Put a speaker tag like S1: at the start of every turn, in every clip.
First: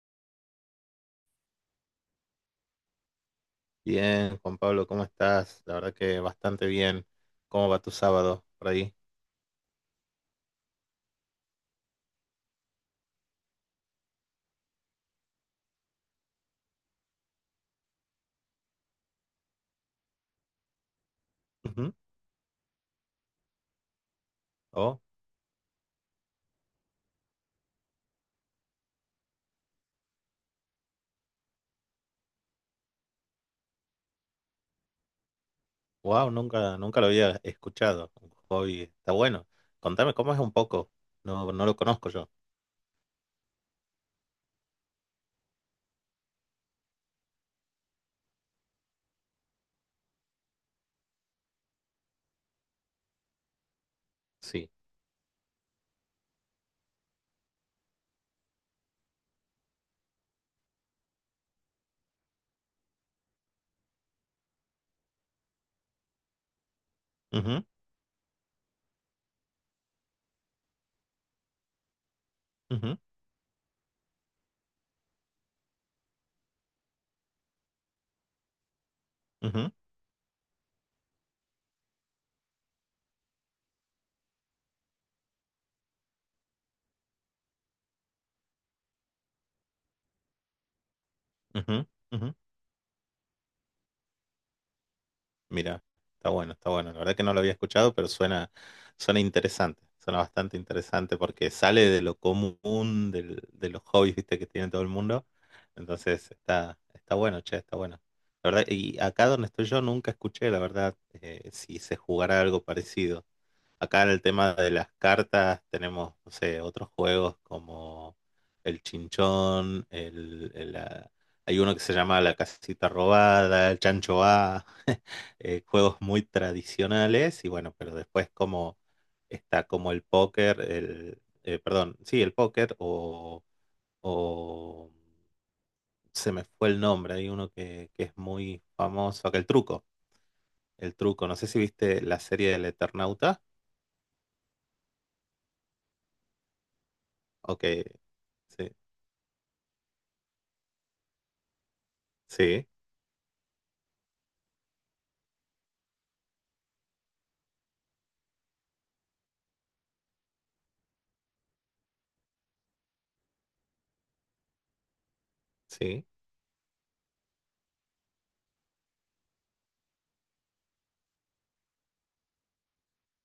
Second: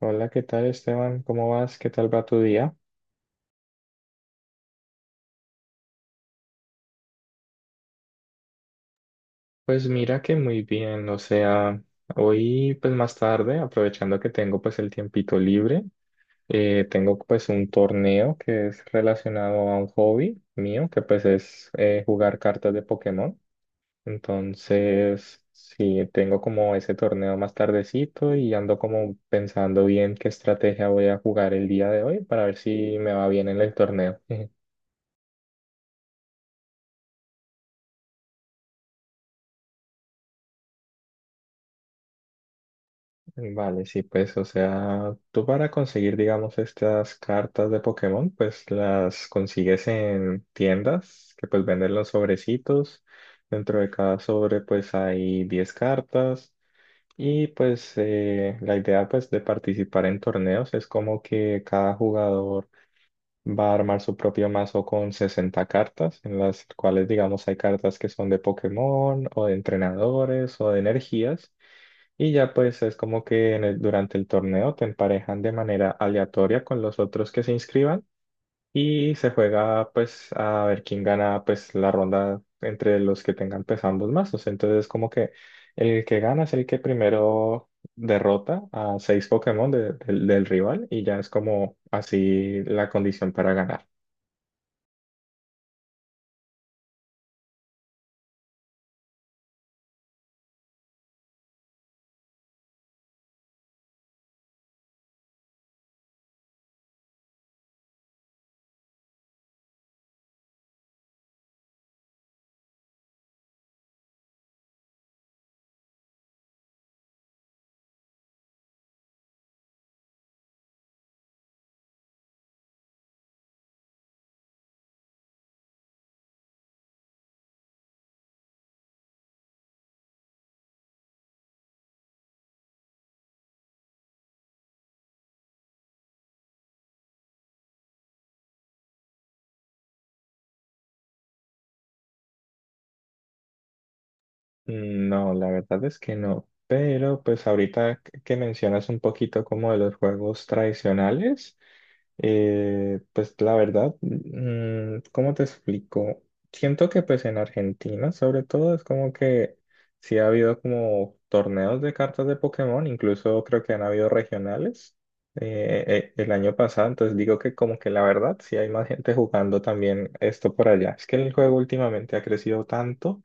S1: Hola, ¿qué tal Esteban? ¿Cómo vas? ¿Qué tal va tu día?
S2: Bien, Juan Pablo, ¿cómo estás? La verdad que bastante bien. ¿Cómo va tu sábado por ahí?
S1: Pues mira que muy bien, o sea, hoy pues más tarde, aprovechando que tengo pues el tiempito libre, tengo pues un torneo que es relacionado a un hobby mío, que pues es
S2: Ujú.
S1: jugar cartas de Pokémon.
S2: Oh,
S1: Entonces, sí, tengo como ese torneo más tardecito y ando como pensando bien qué estrategia voy a jugar el día de hoy para ver si me va bien en el torneo.
S2: wow, nunca lo había escuchado. Un hobby, está bueno. Contame cómo es un poco. No, no lo conozco yo.
S1: Vale, sí, pues, o sea, tú para conseguir, digamos, estas cartas de Pokémon, pues las consigues en tiendas que pues venden los sobrecitos. Dentro de cada sobre,
S2: Sí.
S1: pues hay 10 cartas. Y pues la idea, pues, de participar en torneos es como que cada jugador va a armar su propio mazo con 60 cartas, en las cuales, digamos, hay
S2: Ujú,
S1: cartas que son de Pokémon o de entrenadores o de energías. Y ya pues es
S2: ujú,
S1: como que en durante el torneo te emparejan de manera aleatoria con los otros que se inscriban y se
S2: ujú,
S1: juega pues a ver quién gana pues la ronda entre los que tengan pues ambos mazos. Entonces como que el que gana es el que primero derrota a 6 Pokémon del rival y ya es como
S2: ujú, ujú.
S1: así la condición para ganar.
S2: Mira, está bueno, está bueno. La verdad que no lo había escuchado, pero suena interesante. Suena bastante interesante porque sale de lo común de los hobbies, viste, que tiene todo el mundo. Entonces está bueno, che, está bueno. La verdad, y acá donde estoy yo nunca escuché, la verdad, si se jugara algo parecido. Acá en el tema de las cartas tenemos, no sé, otros juegos como el chinchón, hay uno que se llama la casita robada, el chancho A, juegos muy tradicionales y bueno, pero después como está como el póker, perdón, sí, el póker o se me fue el nombre, hay uno que es muy famoso, acá el truco, no sé si viste la serie del Eternauta,
S1: No, la verdad es que no. Pero pues
S2: o que,
S1: ahorita que
S2: sí,
S1: mencionas un poquito como de los juegos tradicionales,
S2: sí,
S1: pues la verdad, ¿cómo te explico? Siento que pues en Argentina sobre todo es como que sí ha habido como torneos de cartas de Pokémon, incluso creo que han habido regionales
S2: sí,
S1: el año pasado, entonces digo que como que la verdad sí hay más gente jugando también esto por allá. Es que el juego últimamente ha crecido tanto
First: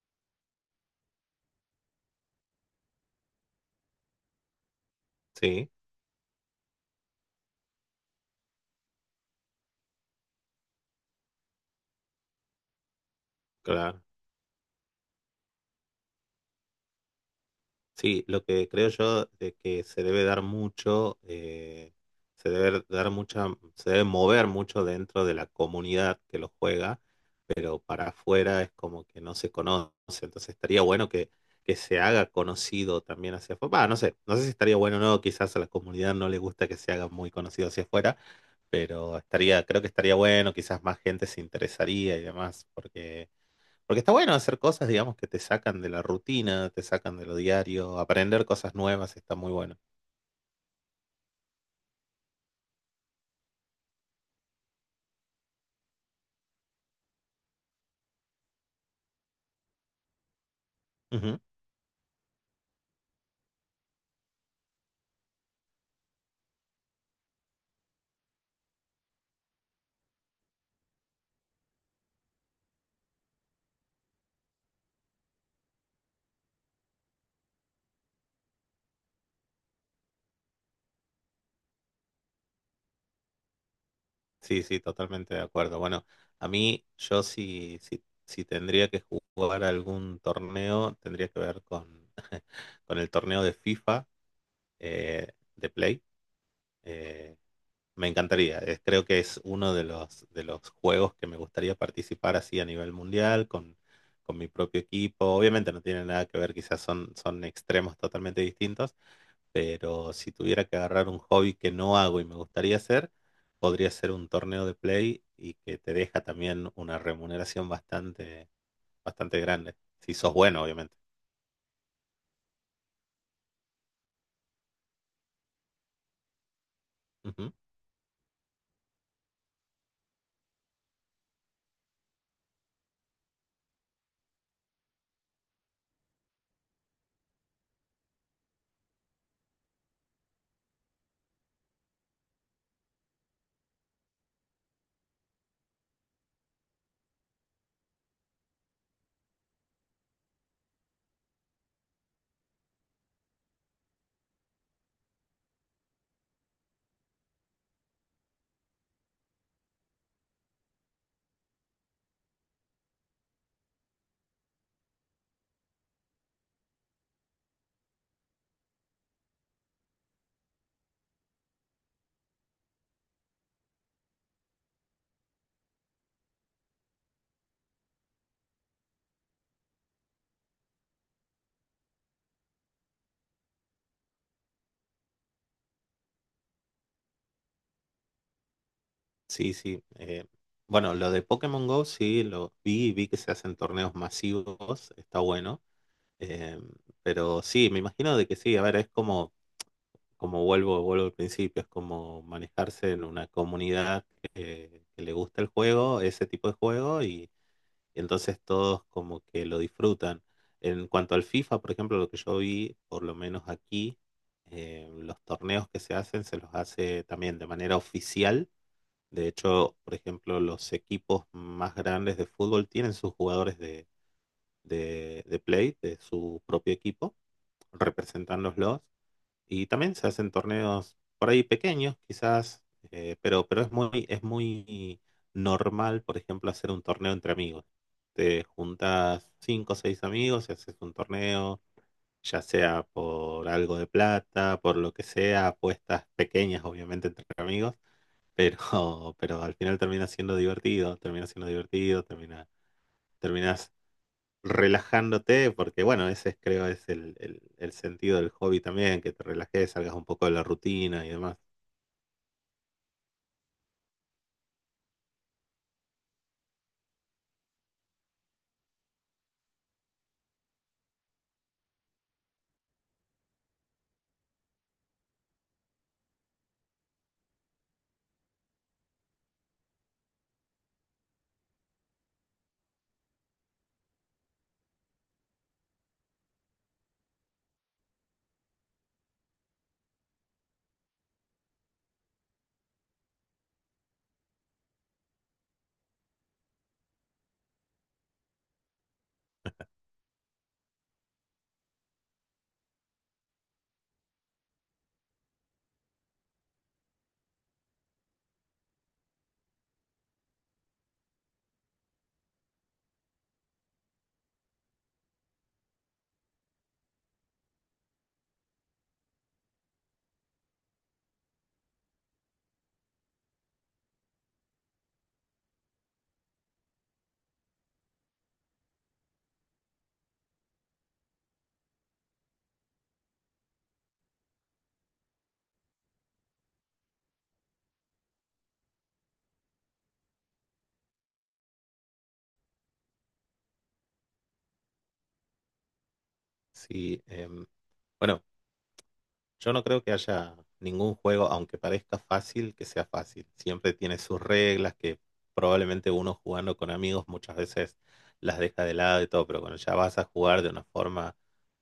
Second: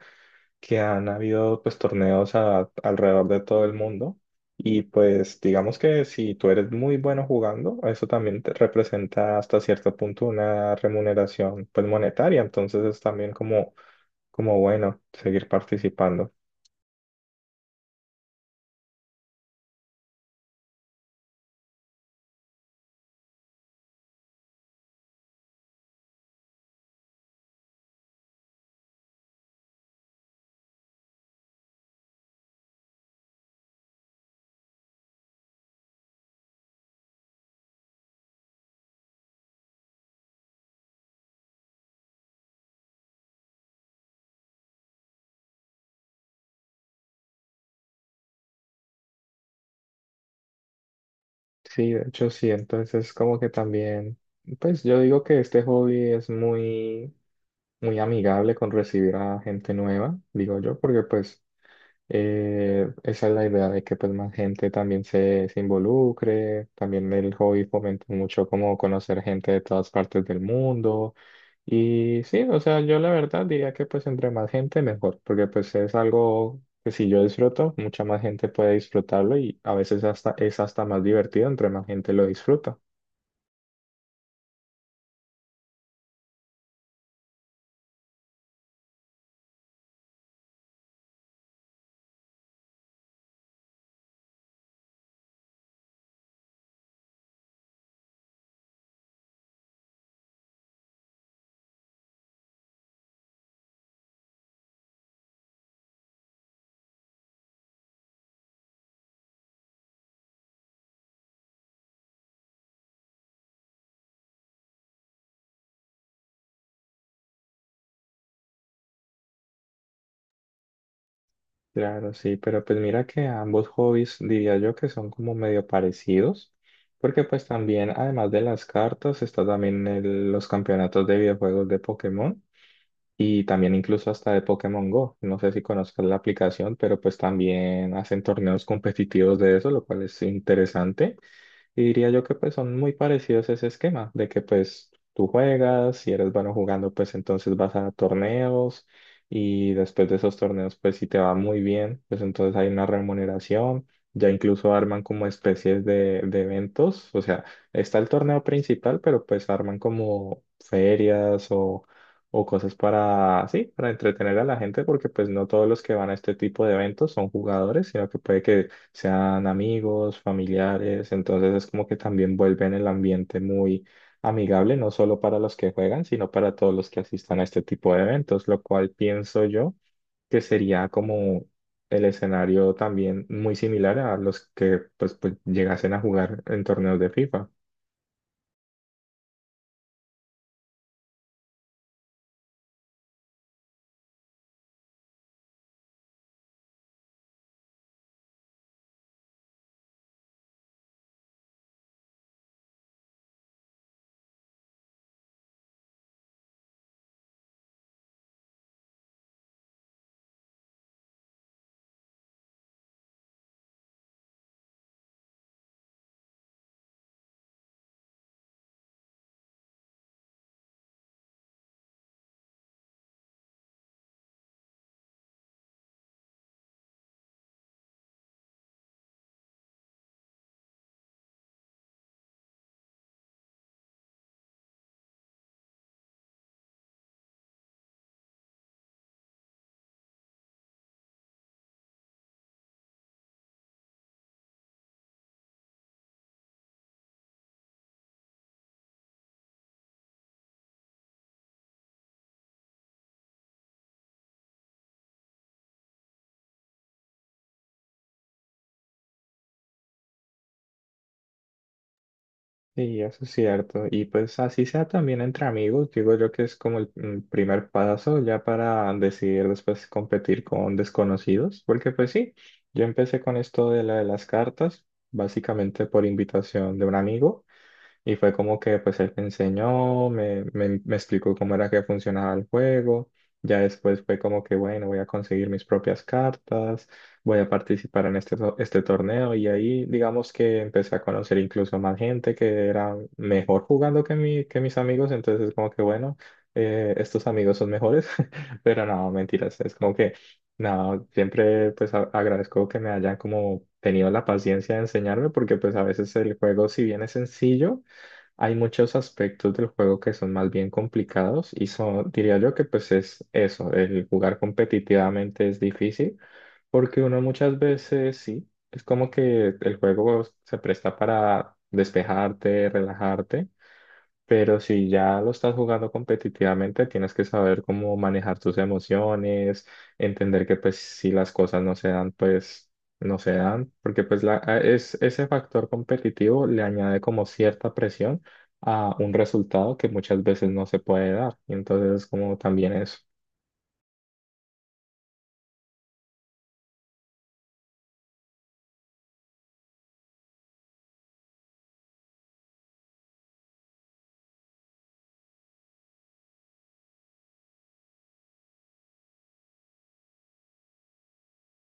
S1: que han habido pues torneos alrededor de todo el mundo y pues
S2: sí,
S1: digamos que si tú eres muy bueno jugando, eso también te representa hasta cierto punto una remuneración pues monetaria, entonces es también como,
S2: claro,
S1: como bueno seguir participando.
S2: sí, lo que creo yo de que se debe dar mucho, se debe dar mucha, se debe mover mucho dentro de la comunidad que lo juega, pero para afuera es como que no se conoce. Entonces que se haga conocido también hacia afuera. Bah, no sé, no sé si estaría bueno o no, quizás a la comunidad no le gusta que se haga muy conocido hacia afuera, pero estaría, creo que estaría bueno, quizás más gente se interesaría y demás, porque está bueno hacer cosas, digamos, que te sacan de la rutina, te sacan de lo diario, aprender cosas nuevas está muy bueno.
S1: Sí, de hecho sí, entonces como que también pues yo digo que este hobby es muy muy amigable con recibir a gente nueva, digo yo, porque pues esa es la idea de que pues más gente también se involucre, también el hobby fomenta mucho como conocer gente de todas partes del mundo y sí, o sea, yo la verdad diría que pues entre más gente mejor, porque pues es algo que si yo disfruto, mucha más gente puede disfrutarlo y a veces hasta es hasta más divertido entre más gente lo disfruta.
S2: Sí, sí, totalmente de acuerdo. Bueno, a mí, yo si tendría que jugar algún torneo, tendría que ver con el torneo de FIFA, eh, de Play. Eh, me encantaría. Es- creo que es uno de de los juegos que me gustaría participar así a nivel mundial, con mi propio equipo. Obviamente no tiene nada que ver, quizás son extremos totalmente distintos, pero si tuviera que agarrar un hobby que no hago y me gustaría hacer, podría ser un torneo de play y que te deja también una remuneración bastante grande. Si sos bueno, obviamente.
S1: Claro, sí, pero pues mira que ambos hobbies diría yo que son como medio parecidos, porque pues
S2: Ujú.
S1: también además de las cartas está también los campeonatos de videojuegos de Pokémon y también incluso hasta de Pokémon Go. No sé si conozcas la aplicación, pero pues también hacen torneos competitivos de eso, lo cual es interesante. Y diría yo que pues son muy parecidos a ese esquema, de que pues tú juegas, si eres bueno jugando, pues entonces vas a torneos y después de esos torneos, pues si te va muy bien, pues entonces hay una remuneración, ya incluso arman como especies de eventos, o sea, está el torneo principal, pero pues arman como ferias o cosas para, sí, para entretener a la gente, porque pues no todos los que van a este tipo de eventos son jugadores, sino que puede que sean amigos, familiares, entonces es como que también vuelven el ambiente muy amigable, no solo para los que juegan, sino para todos los que asistan a este tipo de eventos, lo cual pienso yo que sería como el escenario también muy similar a los que pues, pues llegasen a jugar en torneos de FIFA.
S2: Sí, sí. Bueno, lo de Pokémon Go sí lo vi, y vi que se hacen torneos masivos, está bueno. Eh, pero sí, me imagino de que sí, a ver, como vuelvo al principio, es como manejarse en una comunidad que le gusta el juego, ese tipo de juego. Entonces todos como que lo disfrutan. En cuanto al FIFA, por ejemplo, lo que yo vi, por lo menos aquí, los torneos que se hacen se los hace también de manera oficial. De hecho, por ejemplo, los equipos más grandes de fútbol tienen sus jugadores de Play, de su propio equipo, representándolos. Y también se hacen torneos por ahí pequeños, quizás, pero es muy normal, por ejemplo, hacer un torneo entre amigos. Te juntas cinco o seis amigos y haces un torneo, ya sea por algo de plata, por lo que sea, apuestas pequeñas, obviamente, entre amigos, pero, pero al final termina siendo divertido, terminas relajándote, porque bueno, ese es, creo es el sentido del hobby también, que te relajes, salgas un poco de la rutina y demás.
S1: Sí, eso es cierto. Y pues así sea también entre amigos, digo yo que es como el primer paso ya para decidir después competir con desconocidos, porque pues sí, yo empecé con esto de la de las cartas, básicamente por invitación de un amigo. Y fue como que pues él me enseñó, me explicó cómo era que funcionaba el juego. Ya después fue como que, bueno, voy a conseguir mis propias cartas, voy a participar en este, este torneo. Y ahí digamos que empecé a conocer incluso más gente que era mejor jugando que, que mis amigos. Entonces como que, bueno, estos amigos son mejores. Pero no, mentiras, es como que... No, siempre pues agradezco que me hayan como tenido la paciencia de enseñarme porque pues a veces el juego si bien es sencillo, hay muchos aspectos del juego que son más bien complicados y son, diría yo que pues es eso, el jugar competitivamente es difícil porque uno muchas veces sí, es como que el juego se presta para despejarte, relajarte, pero si ya lo estás jugando competitivamente, tienes que saber cómo manejar tus emociones, entender que pues si las cosas no se dan, pues no se dan, porque pues ese factor competitivo le añade como cierta presión a un resultado que muchas veces no se puede dar. Y entonces como también eso.
S2: Sí, bueno, yo no creo que haya ningún juego, aunque parezca fácil, que sea fácil. Siempre tiene sus reglas que probablemente uno jugando con amigos muchas veces las deja de lado y todo, pero cuando ya vas a jugar de una forma,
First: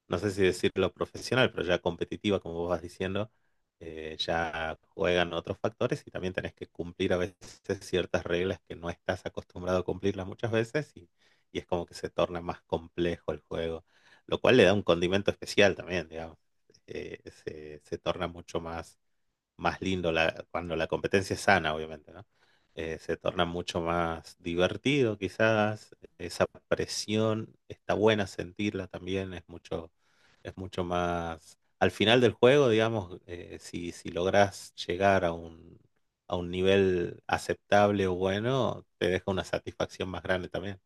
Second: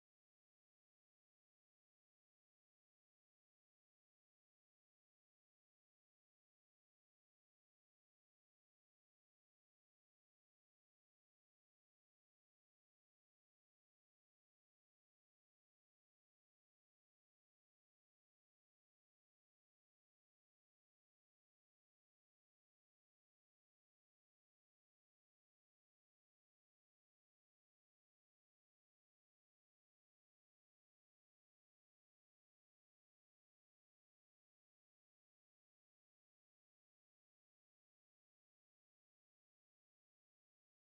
S2: no sé si decirlo profesional, pero ya competitiva, como vos vas diciendo, ya juegan otros factores y también tenés que cumplir a veces ciertas reglas que no estás acostumbrado a cumplirlas muchas y es como que se torna más complejo el juego, lo cual le da un condimento especial también, digamos, se torna más lindo la, cuando la competencia es sana, obviamente, ¿no? Se torna mucho más divertido, quizás. Esa presión está buena sentirla también, es mucho más. Al final del juego, digamos, si logras llegar a a un nivel aceptable o bueno, te deja una satisfacción más grande también.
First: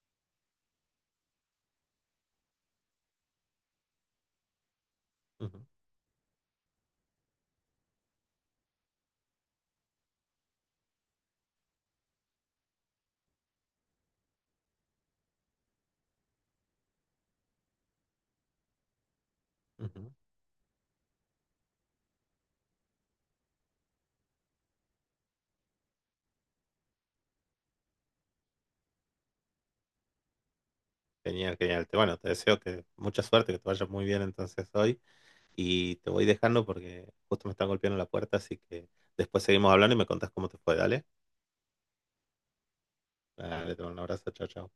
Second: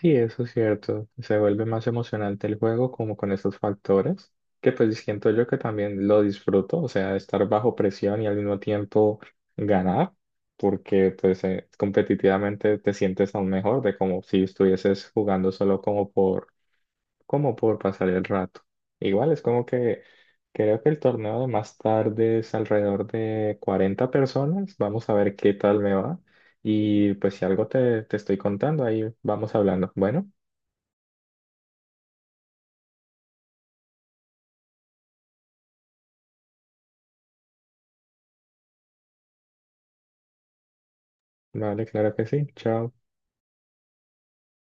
S1: Sí, eso es cierto. Se vuelve más emocionante el juego como con esos factores, que pues siento yo que
S2: Ujú,
S1: también lo disfruto, o sea, estar bajo presión y al mismo tiempo ganar, porque pues competitivamente te sientes aún mejor de como si estuvieses jugando solo como por como por pasar el rato. Igual es como que
S2: ujú.
S1: creo que el torneo de más tarde es alrededor de 40 personas. Vamos a ver qué tal me va. Y pues si algo te estoy contando, ahí vamos hablando. Bueno,
S2: Genial, genial. Te- bueno, te deseo que mucha suerte, que te vaya muy bien entonces hoy. Y te voy dejando porque justo me están golpeando la puerta, así que después seguimos hablando y me contás cómo te fue. Dale,
S1: vale, claro que sí. Chao.
S2: dale, te mando un abrazo, chao, chao.